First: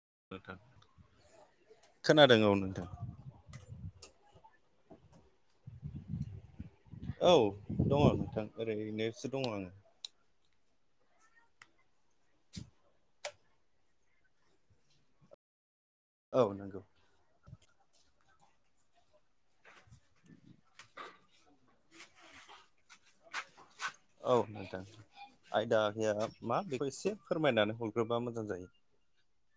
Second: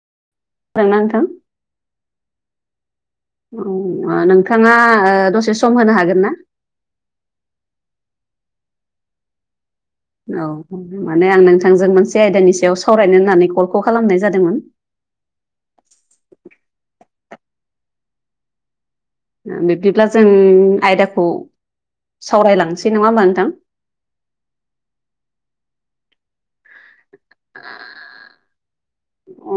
औ नोंथां खोनादोंना नोंथां? खोनादों औ नोंथां। नोंथाङा ओ दसे सम होनो हागोन ना? औ दङ' नोंथां ओरैनोसो दङ' आङो। औ माने आं नोंथांजों मोनसे आयदानि सायाव सावरायनो होननानै कलखौ खालामनाय जादोंमोन। औ नंगौ। बिबदिब्ला जों। आयदाखौ सावरायलांनोसै नङा होमा नोंथां? आयदा गैया मा बेखौ एसे फोरमायनानै हरग्रोबा मोजां जायो। अ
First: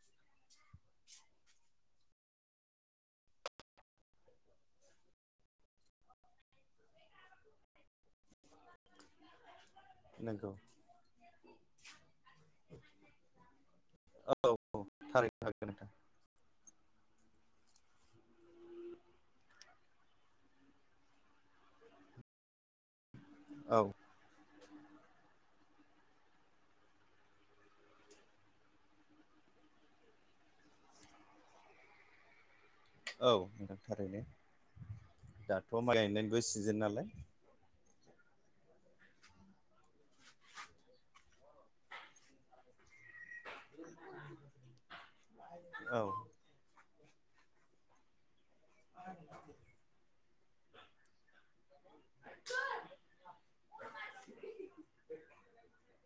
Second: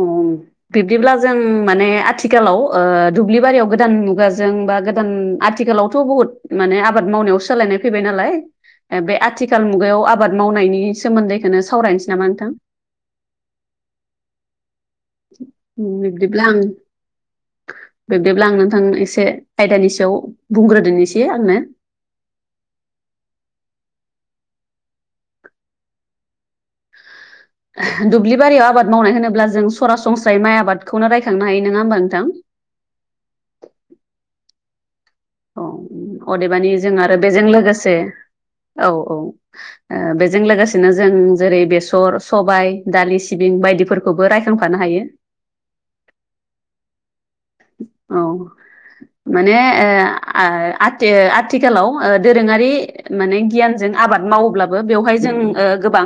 बिब्दिब्ला जों माने आथिखालाव ओ दुब्लि बारियाव गोदान मुगाजों। बा गोदान आथिखालावथ' बहुत माने आबाद मावनायाव सोलायनाय फैबाय नालाय बे आथिखा। आथिखाल मुगायाव आबाद नंगौ मावनायनि सोमोन्दैखौनो सावरायनोसै नामा? नोंथां? औ-औ। बिबदिब्ला आं। [inaudible] बिब्दिब्ला आं नोंथां एसे आयदानि सायाव बुंग्रोदोनिसै आंनो? औ। ओह दुब्लि बारियाव आबाद मावनाय होनोब्ला जों सरासनस्रायै माइ आबादखौनो रायखांनो हायो नङा होमबा नोंथां? औ नोंथां थारैनो। औ दाथ' माइ गायनायनिबो अदेबानि सिजोन जों नालाय आरो बेजों लोगोसे। औ-औ ओ बेजों लोगोसेनो जों जेरै- बेसर, सबाय। दालि, सिबिं बायदिफोरखौबो रायखांफानो हायो। औ औ माने ओ आ-आथि-आथिखालाव। ओ दोरोङारि माने गियानजों आबाद मावोब्लाबो बेवहाय जों ओ गोबां।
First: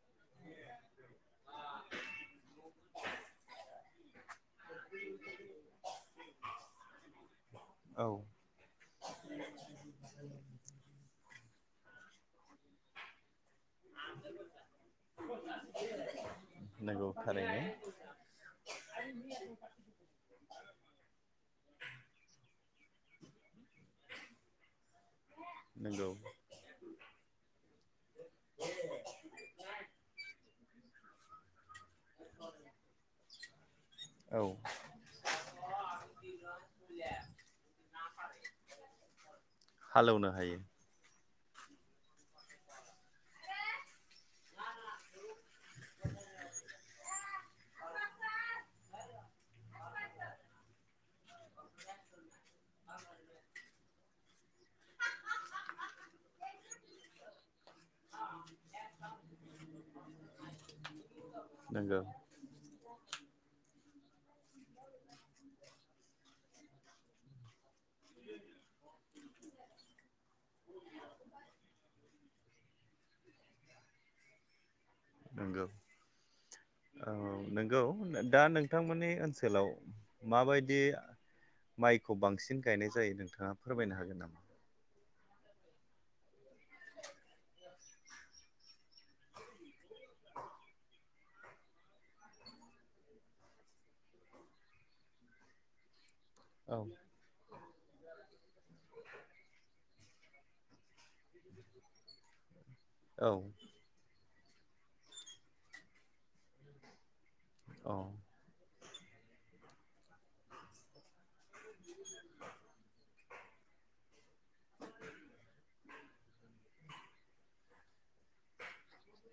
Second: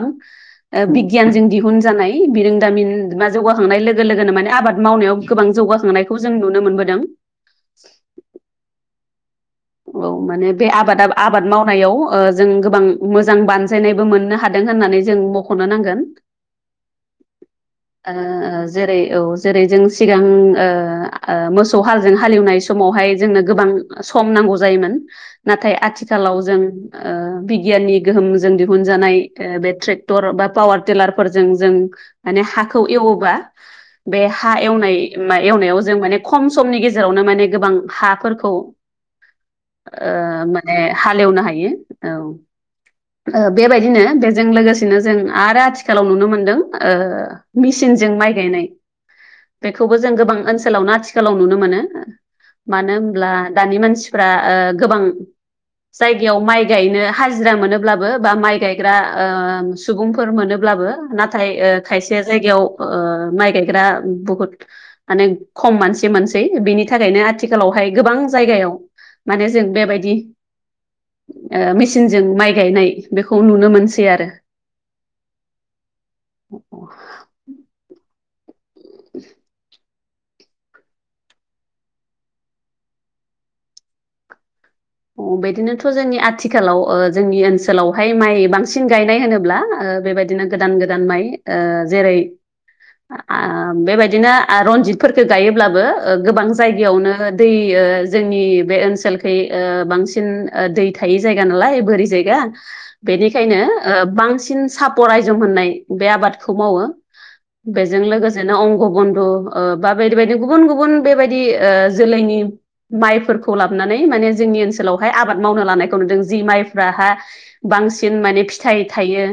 ओ बिगियानजों दिहुनजानाय बिरोंदामिन बा जौगाखांनाय लोगो-लोगोनो माने आबाद मावनायाव गोबां जौ। जौगाखांनायखौ जों नुनो मोनबोदों। औ औ माने बे आबादा-आबाद मावनायाव ओ जों गोबां मोजां बान। जायनायबो मोननो हादों होननानै जों मख'नो नांगोन। आरो। ओ जेरै-औ जेरै जों सिगां ओ-ओ मोसौ हालजों हालेवनाय सम। समावहाय जोंनो गोबां सम नांगौ। जायोमोन नाथाय नंगौ आथिखालाव जों ओ बिगियाननि गोहोमजों दिहुनजानाय ओ। बे ट्रेक्टर बा पावार टिलारफोरजों जों। माने हाखौ एवोबा बे औ हा एवनाय-एवनायाव जों माने खम समनि गेजेराव। जेरावनो माने गोबां हाफोरखौ। [inaudible] हालेवनो ओ हायो माने हालेवनो हायो औ। ओ बेबायदिनो बेजों लोगोसेनो जों आरो आथिखालाव नुनो मोनदों ओ मिसिन। सिनजों माइ गायनाय। बेखौबो जों गोबां ओनसोलावनो आथिखालाव नुनो मोनो, मानो होनब्ला दानि मानसि। फ्रा ओ गोबां जायगायाव माइ गायनो हाजिरा मोनोब्लाबो बा माइ। गायग्रा ओ सुबुंफोर मोनोब्लाबो नाथाय ओ नंगौ खायसे जायगायाव। माइ गायग्रा बुहुद माने खम मानसि मोनसै बिनि थाखायनो आथिखालावहाय गोबां जायगायाव माने जों बेबायदि ओ मेचिनजों माइ गायनाय बेखौ नुनो मोनसै आरो। नंगौ औ नंगौ दा नों थांमोननि ओनसोलाव माबायदि माइखौ बांसिन गायनाय जायो नोंथाङा फोरमायनो हागोन नामा? बिदिनोथ' जोंनि आथिखालाव जोंनि ओनसोलावहाय माइ बांसिन गायनाय होनोब्ला ओ बेबायदिनो गोदान गोदान माइ ओ‌ जेरै- ओ बेबायदिनो ओ रनजितफोरखो गायोब्लाबो ओ गोबां औ जायगायावनो दै ओ जोंनि बे ओनसोलखै ओ बांसिन ओ दै थायै जायगा नालाय बोरि जायगा औ बेनिखायनो ओ बांसिन सापर आइजुम होननाय बे आबादखौ मावो। औ बेजों लोगोसेनो [unintelligible] ओ बा बायदि बायदि गुबुन गुबुन बेबायदि ओ जोलैनि माइफोर खौ लाबनानै माने जोंनि ओनसोलावहाय आबाद मावनो लानायखौ नुदों। जि माइफ्राहा बांसिन माने फिथाइ थायो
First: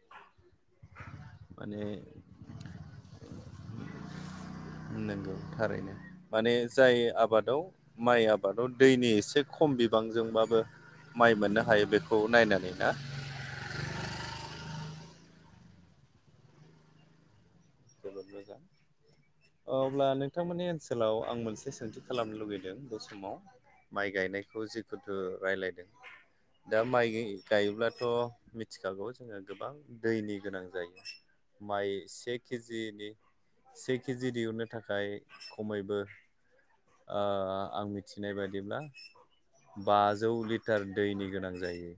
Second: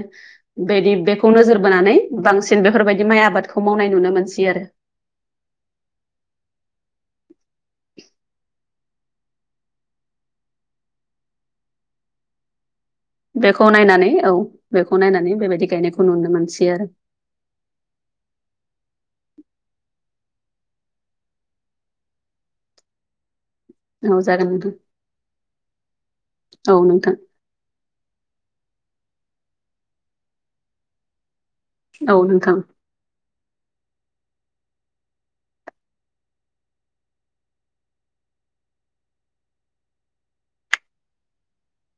बेदि, बेखौ नोजोर माने बोनानै बांसिन बेफोरबायदि माइ आबादखौ मावनाय नुनो मोनसै आरो। नोंगौ थारैनो माने जाय आबादाव माइ आबादाव दैनि एसे खम बिबांजोंबाबो माइ मोननो हायो बेखौ नायनानै ना? बेखौ नायनानै औ बेखौ नायनानै बेबायदि गायनायखौ नुनो मोनसै आरो। जोबोद मोजां। अब्ला नोंथांमोननि ओनसोलाव आं मोनसे सोंथि खालामनो लुुबैदों बे समाव माइ औ जागोन गायनायखौ जिहेथु रायलायदों दा माइ नोंथां गायोब्लाथ' मिथिखागौ जोङो गोबां दैनि गोनां जायो, माइ औ से नोंथां केजिनि से केजि दिहुननो थाखाय खमैबो ओ आं मिथिनाय बायदिब्ला बाजौ लिटार दैनि गोनां जायो।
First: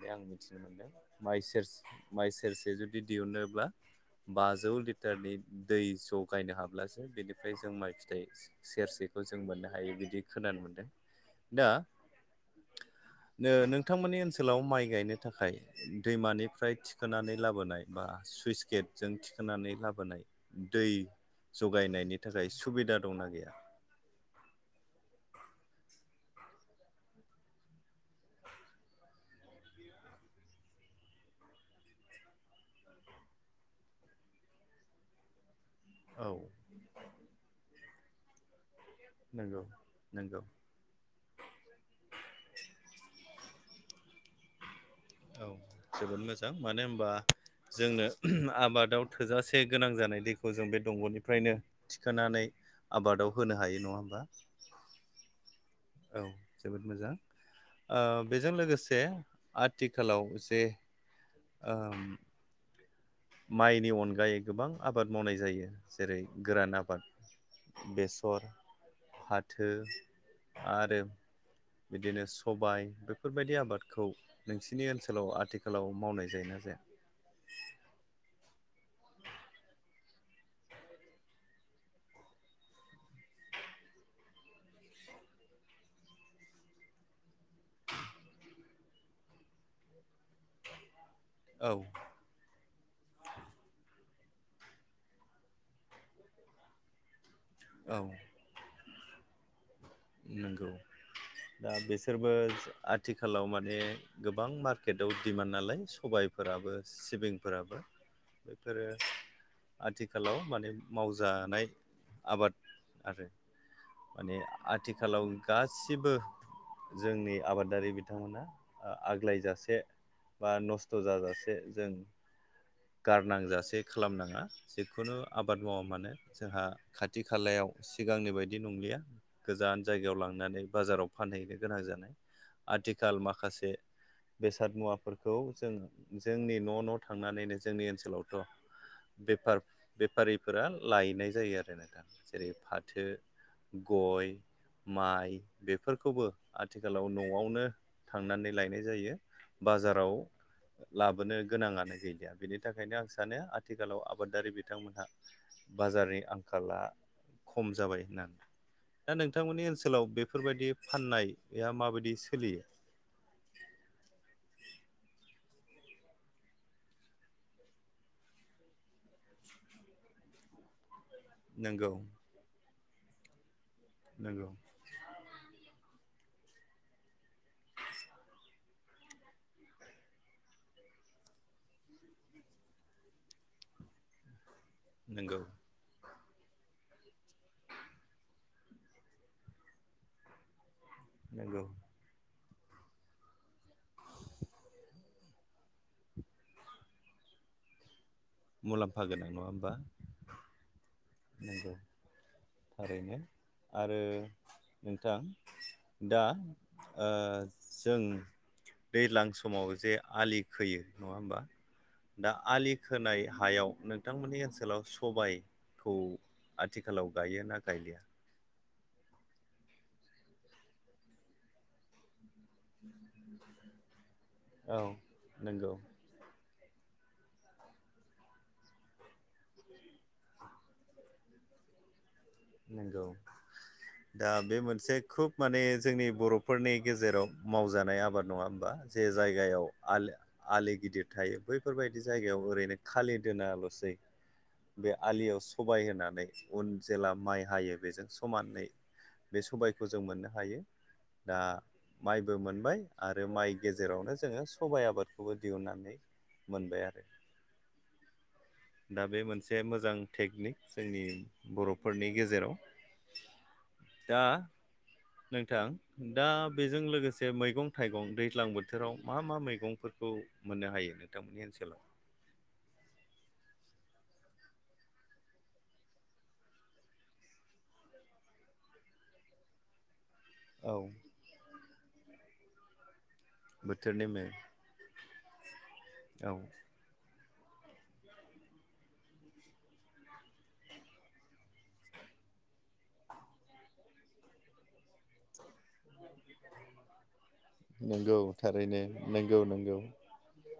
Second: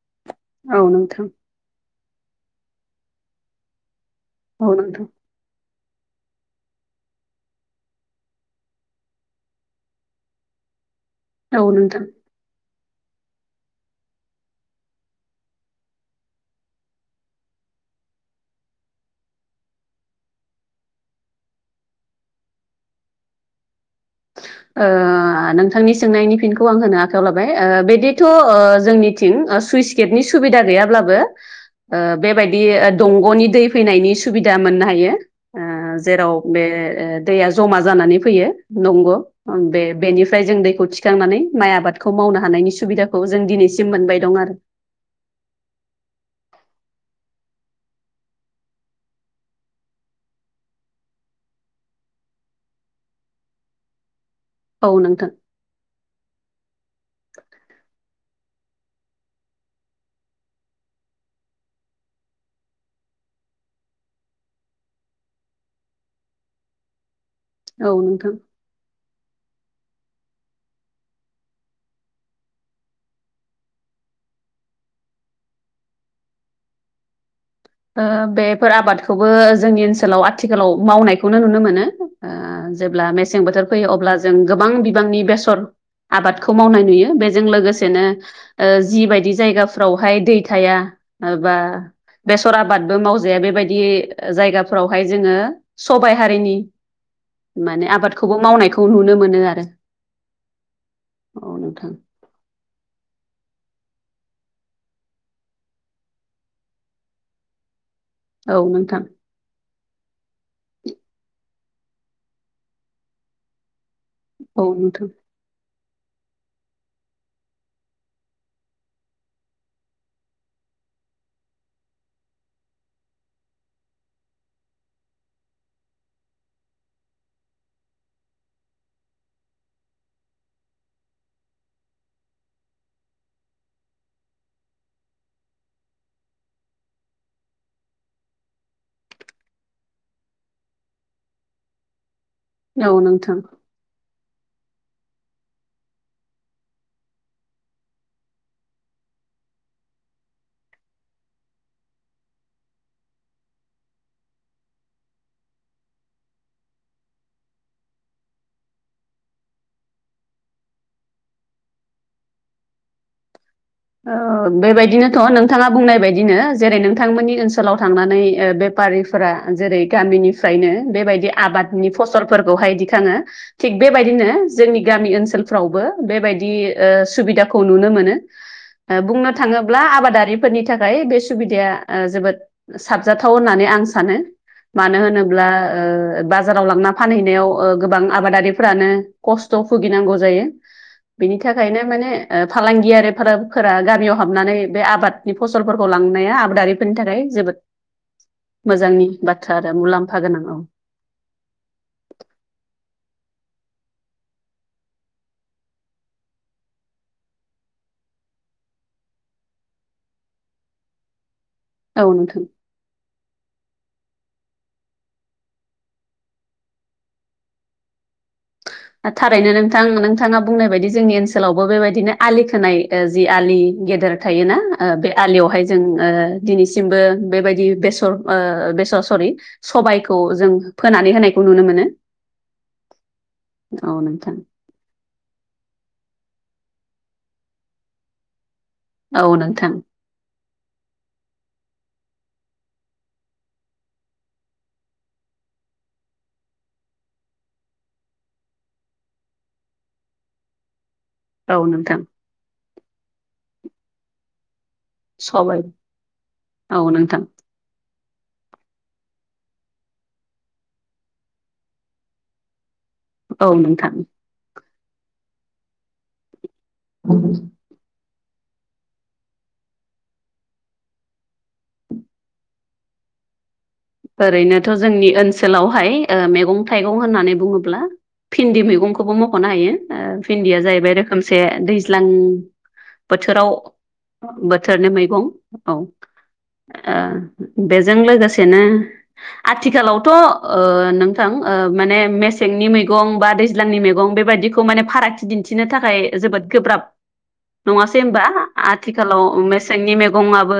आं मिथिनो मोनदों औ नोंथां माइ सेर माइ सेरसे जुदि दिहुनोब्ला बाजौ औ नोंथां औ नोंथां लिटारनि दै ज' गायनो हाब्लासो बेनिफ्राय जों माइ फिथाइ सेरसेखौ जों मोननो हायो बिदि खोनानो मोनदों औ दा नोंथां। [unintelligible] नोंथांमोननि ओनसोलाव माइ गायनो थाखाय दैमानिफ्राय थिखोनानै लाबोनाय बा सुइस गेटजों थिखोनानै लाबोनाय दै जगायनायनि थाखाय सुबिदा दंना गैया? ओ नोंथांनि सोंनायनि फिनखौ आं होनो आखायाव लाबाय ओ बिदिथ' ओ जोंनि थिं ओ सुइस गेटनि सुबिदा गैयाब्लाबो ओ बेबायदि ओ दंग'नि दै फैनायनि सुबिदा मोननो हायो। ओ औ जेराव बे ओ दैया जमा जानानै फैयो। नंगौ ओं नंगौ बे-बेनिफ्राय जों दैखौ थिखांनानै माइ आबादखौ मावनो हानायनि सुबिदाखौ जों दिनैसिम मोनबाय दं आरो। औ जोबोद मोजां मानो होनबा जोंनो आबादाव थोजासे गोनां जानाय दैखौ जों बे दंग'निफ्रायनो थिखोनानै आबादाव होनो हायो नङा होमबा? औ नोंथां। औ जोबोद मोजां। ओ बेजों लोगोसे आथिखालाव जे ओ माइनि अनगायै गोबां आबाद मावनाय जायो जेरै गोरान आबाद औ नोंथां बेसर, फाथो आरो बिदिनो सबाय बेफोरबायदि आबादखौ नोंसिनि ओनसोलाव आथिखालाव मावनाय जायो ना जाया? फोर आबादखौबो जोंनि ओनसोलाव आथिखालाव मावनायखौनो नुनो मोनो जेब्ला मेसें बोथोर फैयो अब्ला जों गोबां बिबांनि बेसर आबादखौ मावनाय नुयो बेजों लोगोसेनो जिबायदि जायगाफ्रावहाय दै थाया ओ बा औ बेसर आबादबो मावजाया बेबायदि जायगाफोरावहाय जोङो सबाइ हारिनि माने औ आबादखौबो मावनायखौ नुनो मोनो आरो नंगौ औ दा नोंथां बिसोरबो आथिखालाव माने गोबां मार्केटआव डिमान्ड नालाय सबायफोराबो सिबिंफोराबो औ बेफोरो नोंथां आथिखालाव माने मावजानाय आबाद आरो माने औ नोंथां आथिखालाव गासिबो जोंनि आबादारि बिथांमोना आग्लायजासे बा नस्थ' जाजासे जों गारनांजासे खालामनाङा जिखुनु आबाद मावा मानो जोंहा खाथि खालायाव सिगांनि बायदि नंलिया गोजान जायगायाव लांनानै बाजाराव फानहैनो गोनां जानाय आथिखाल माखासे बेसाद मुवाफोरखौ जों जोंनि न' न' थांनानैनो जोंनि ओनसोलावथ' बेफार-बेफारिफोरा लायनाय जायो आरोना नोंथां। जेरै औ फाथो नोंथां गय माइ बेफोरखौबो आथिखालाव न'आवनो थांनानै लायनाय जायो। बाजाराव लाबोनो गोनाङानो गैलि आरो बिनि थाखायनो आं सानो आथिखालाव आबादारि बिथांमोनहा बाजारनि आंखाला खम जाबाय होननानै। दा नोंथांमोननि ओनसोलाव बेफोरबायदि फाननायआ माबायदि सोलियो? [inaudible] ओ बेबायदिनोथ' नोंथाङा बुंनाय बायदिनो जेरै नोंथांमोननि ओनसोलाव थांनानै ओ बे फारिफोरा जेरै गामिनिफ्रायनो बेबाय दि आबादनि नंगौ फसलफोरखौहाय दिखाङो थिग बेबायदिनो नंगौ जोंनि गामि ओनसोलफ्रावबो बेबायदि ओ सुबिदाखौ नुनो मोनो। बुंनो थाङोब्ला आबादारिफोरनि थाखाय बे सुबिदाया ओ जोबोद साबजाथाव होननानै आं आं सानो मानो नंगौ होनोब्ला ओ बाजाराव लांना फानहैनायाव ओ गोबां आबादारिफ्रानो खस्थ' भुगिनांगौ जायो। बिनि नंगौ थाखायनो माने ओ फालांगि आरो फोर फोरा गामियाव हाबनानै बे आबादनि फसलफोरखौ लांनाया आबादारिफोरनि थाखाय जोबोद मुलाम्फा मोजांनि गोनां नङा बाथ्रा होमबा आरो मुलाम्फा गोनां औ। नंगौ थारैनो आरो नोंथां दा ओ जों दैज्लां समाव जे आलि खोयो नङा होमबा औ दा नोंथां आलि खोनाय हायाव नोंथांमोननि ओनसोलाव सबाय खौ आथिखालाव गायो ना गायलिया? थारैनो नोंथां नोंथाङा बुंनाय बायदि जोंनि ओनसोलावबो बेबायदिनो आलि खोनाय ओ जि आलि गेदेर थायोना औ ओ बे आलियावहाय नंगौ जों ओ दिनैसिमबो बेबायदि बेसर ओ बेसर सरि सबायखौ जों फोनानै होनायखौ नुनो मोनो। नंगौ औ दा नोंथां बे मोनसे खोब माने जोंनि बर' फोरनि गेजेराव मावजानाय आबाद नङा होमबा जे औ जायगायाव नोंथां आलो आलि गिदिर थायो बैफोरबायदि जायगायाव ओरैनो खालि दोनाल'सै बे आलियाव सबाय होनानै उन जेला माइ हायो बेजों समानै बे सबायखौ जों मोननो हायो। दा औ नोंथां माइबो मोनबाय आरो माइ गेजेरावनो जोङो स सबायाइ आबादखौबो सबाय दिहुनन्नानै औ मोनबाय आरो। नोंथां दा बे मोनसे मोजां टेकनिक जोंनि बरफोरनि गेजेराव औ नोंथां। दा नोंथां दा बेजों लोगोसे मैगं थाइ दैज्लां बोथोराव मा मा मैगंफोरखौ मोननो हायो नोंथांमोननि ओनसोला? [unintelligible] ओरैनोथ जोंनि ओनसोलावहाय ओ मेगं थाइगं होननानै बुङोब्ला फिन्दि मैगंखौबो मखनो हायो फिन्दिया औ जाहैबाय रोखोमसे दैज्लां बोथोराव बोथोरनि मैगं बोथोरनि मैगं औ ओ औ बेजों लोगोसेनो [unintelligible] आथिखालावथ ओ नोंथां ओ माने मेसेंनि मैगं बा दैज्लांनि मैगं बेबायदिखौ माने फारागथि दिन्थिनो थाखाय जोबोद गोब्राब नङासै नंगौ होनबा थारैनो नंगौ आथिखालाव नंगौ मेसेंनि मैगंआबो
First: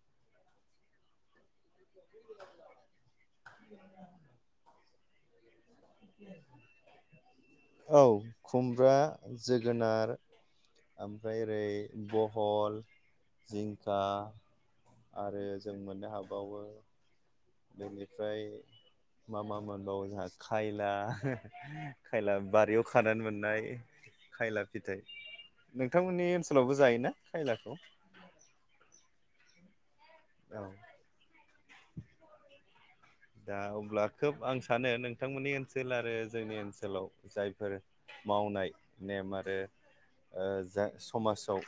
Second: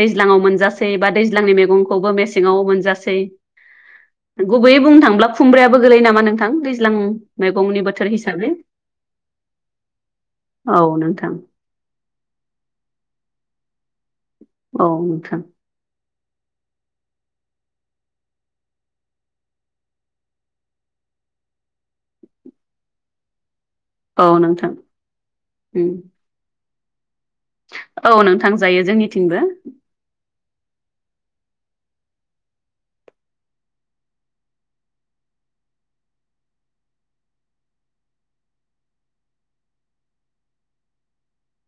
दै ज्लांआव मोनजासै बा दैज्लांनि मैगंखौबो मेसेङाव मोनजै गुबैयै बुं थांल्बा खुंब्रायाबो गोलै नामा नोंथां दैज्लां मैगंनि औ बोथोर हिसाबै खुमब्रा जोगोनार औ नोंथां ओमफ्राय ओरै बहल जिंखा औ नोंथां आरो जों मोननो हाग बेनिफ्राय मा मा मोनबावो जोंहा खायला खायला बारियाव खानानै मोननाय औ खायला नोंथां फिथाइ उम नोंथांमोननि ओनसोलावबो जायोना? खायलाखौ औ नोंथां जायो जोंनिथिंबो औ दा अब्ला खोब आं सानो नोंथांमोननि ओनसोल आरो जोंनि ओनसोलाव जायफोर मावनाय नेम आरो ओ जा समाजाव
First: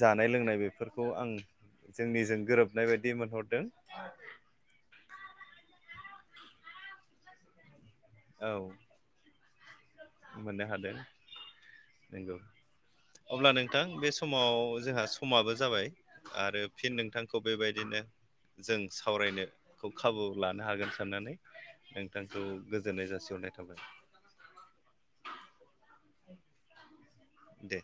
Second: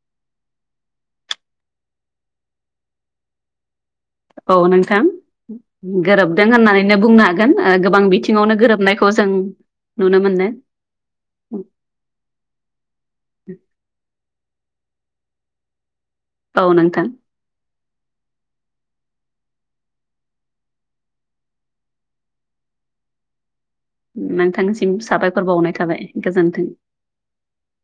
जानाय लोंनाय बेफोरखौ आं जोंनिजों गोरोबनाय बायदि मोनहरदों औ नोंथां गोरोबदों होननानैनो बुंनो हागोन ओ गोब बां औ बिथिङावनो गोरोबनायखौ जों नुनो मोनो मोननो हादों नंगौ अब्ला नोंथां बे समाव जोंहा समाबो जाबाय आरो औ फिन नोंथां नोंथांखौ बेबायदिनो जों सावरायनो खौ खाबु लानो हागोन साननानै नोंथांखौ गोजोननाय जासिहरनाय थाबाय नोंथांनिसिम साबायखर बावनाय थाबाय गोजोन्थों दे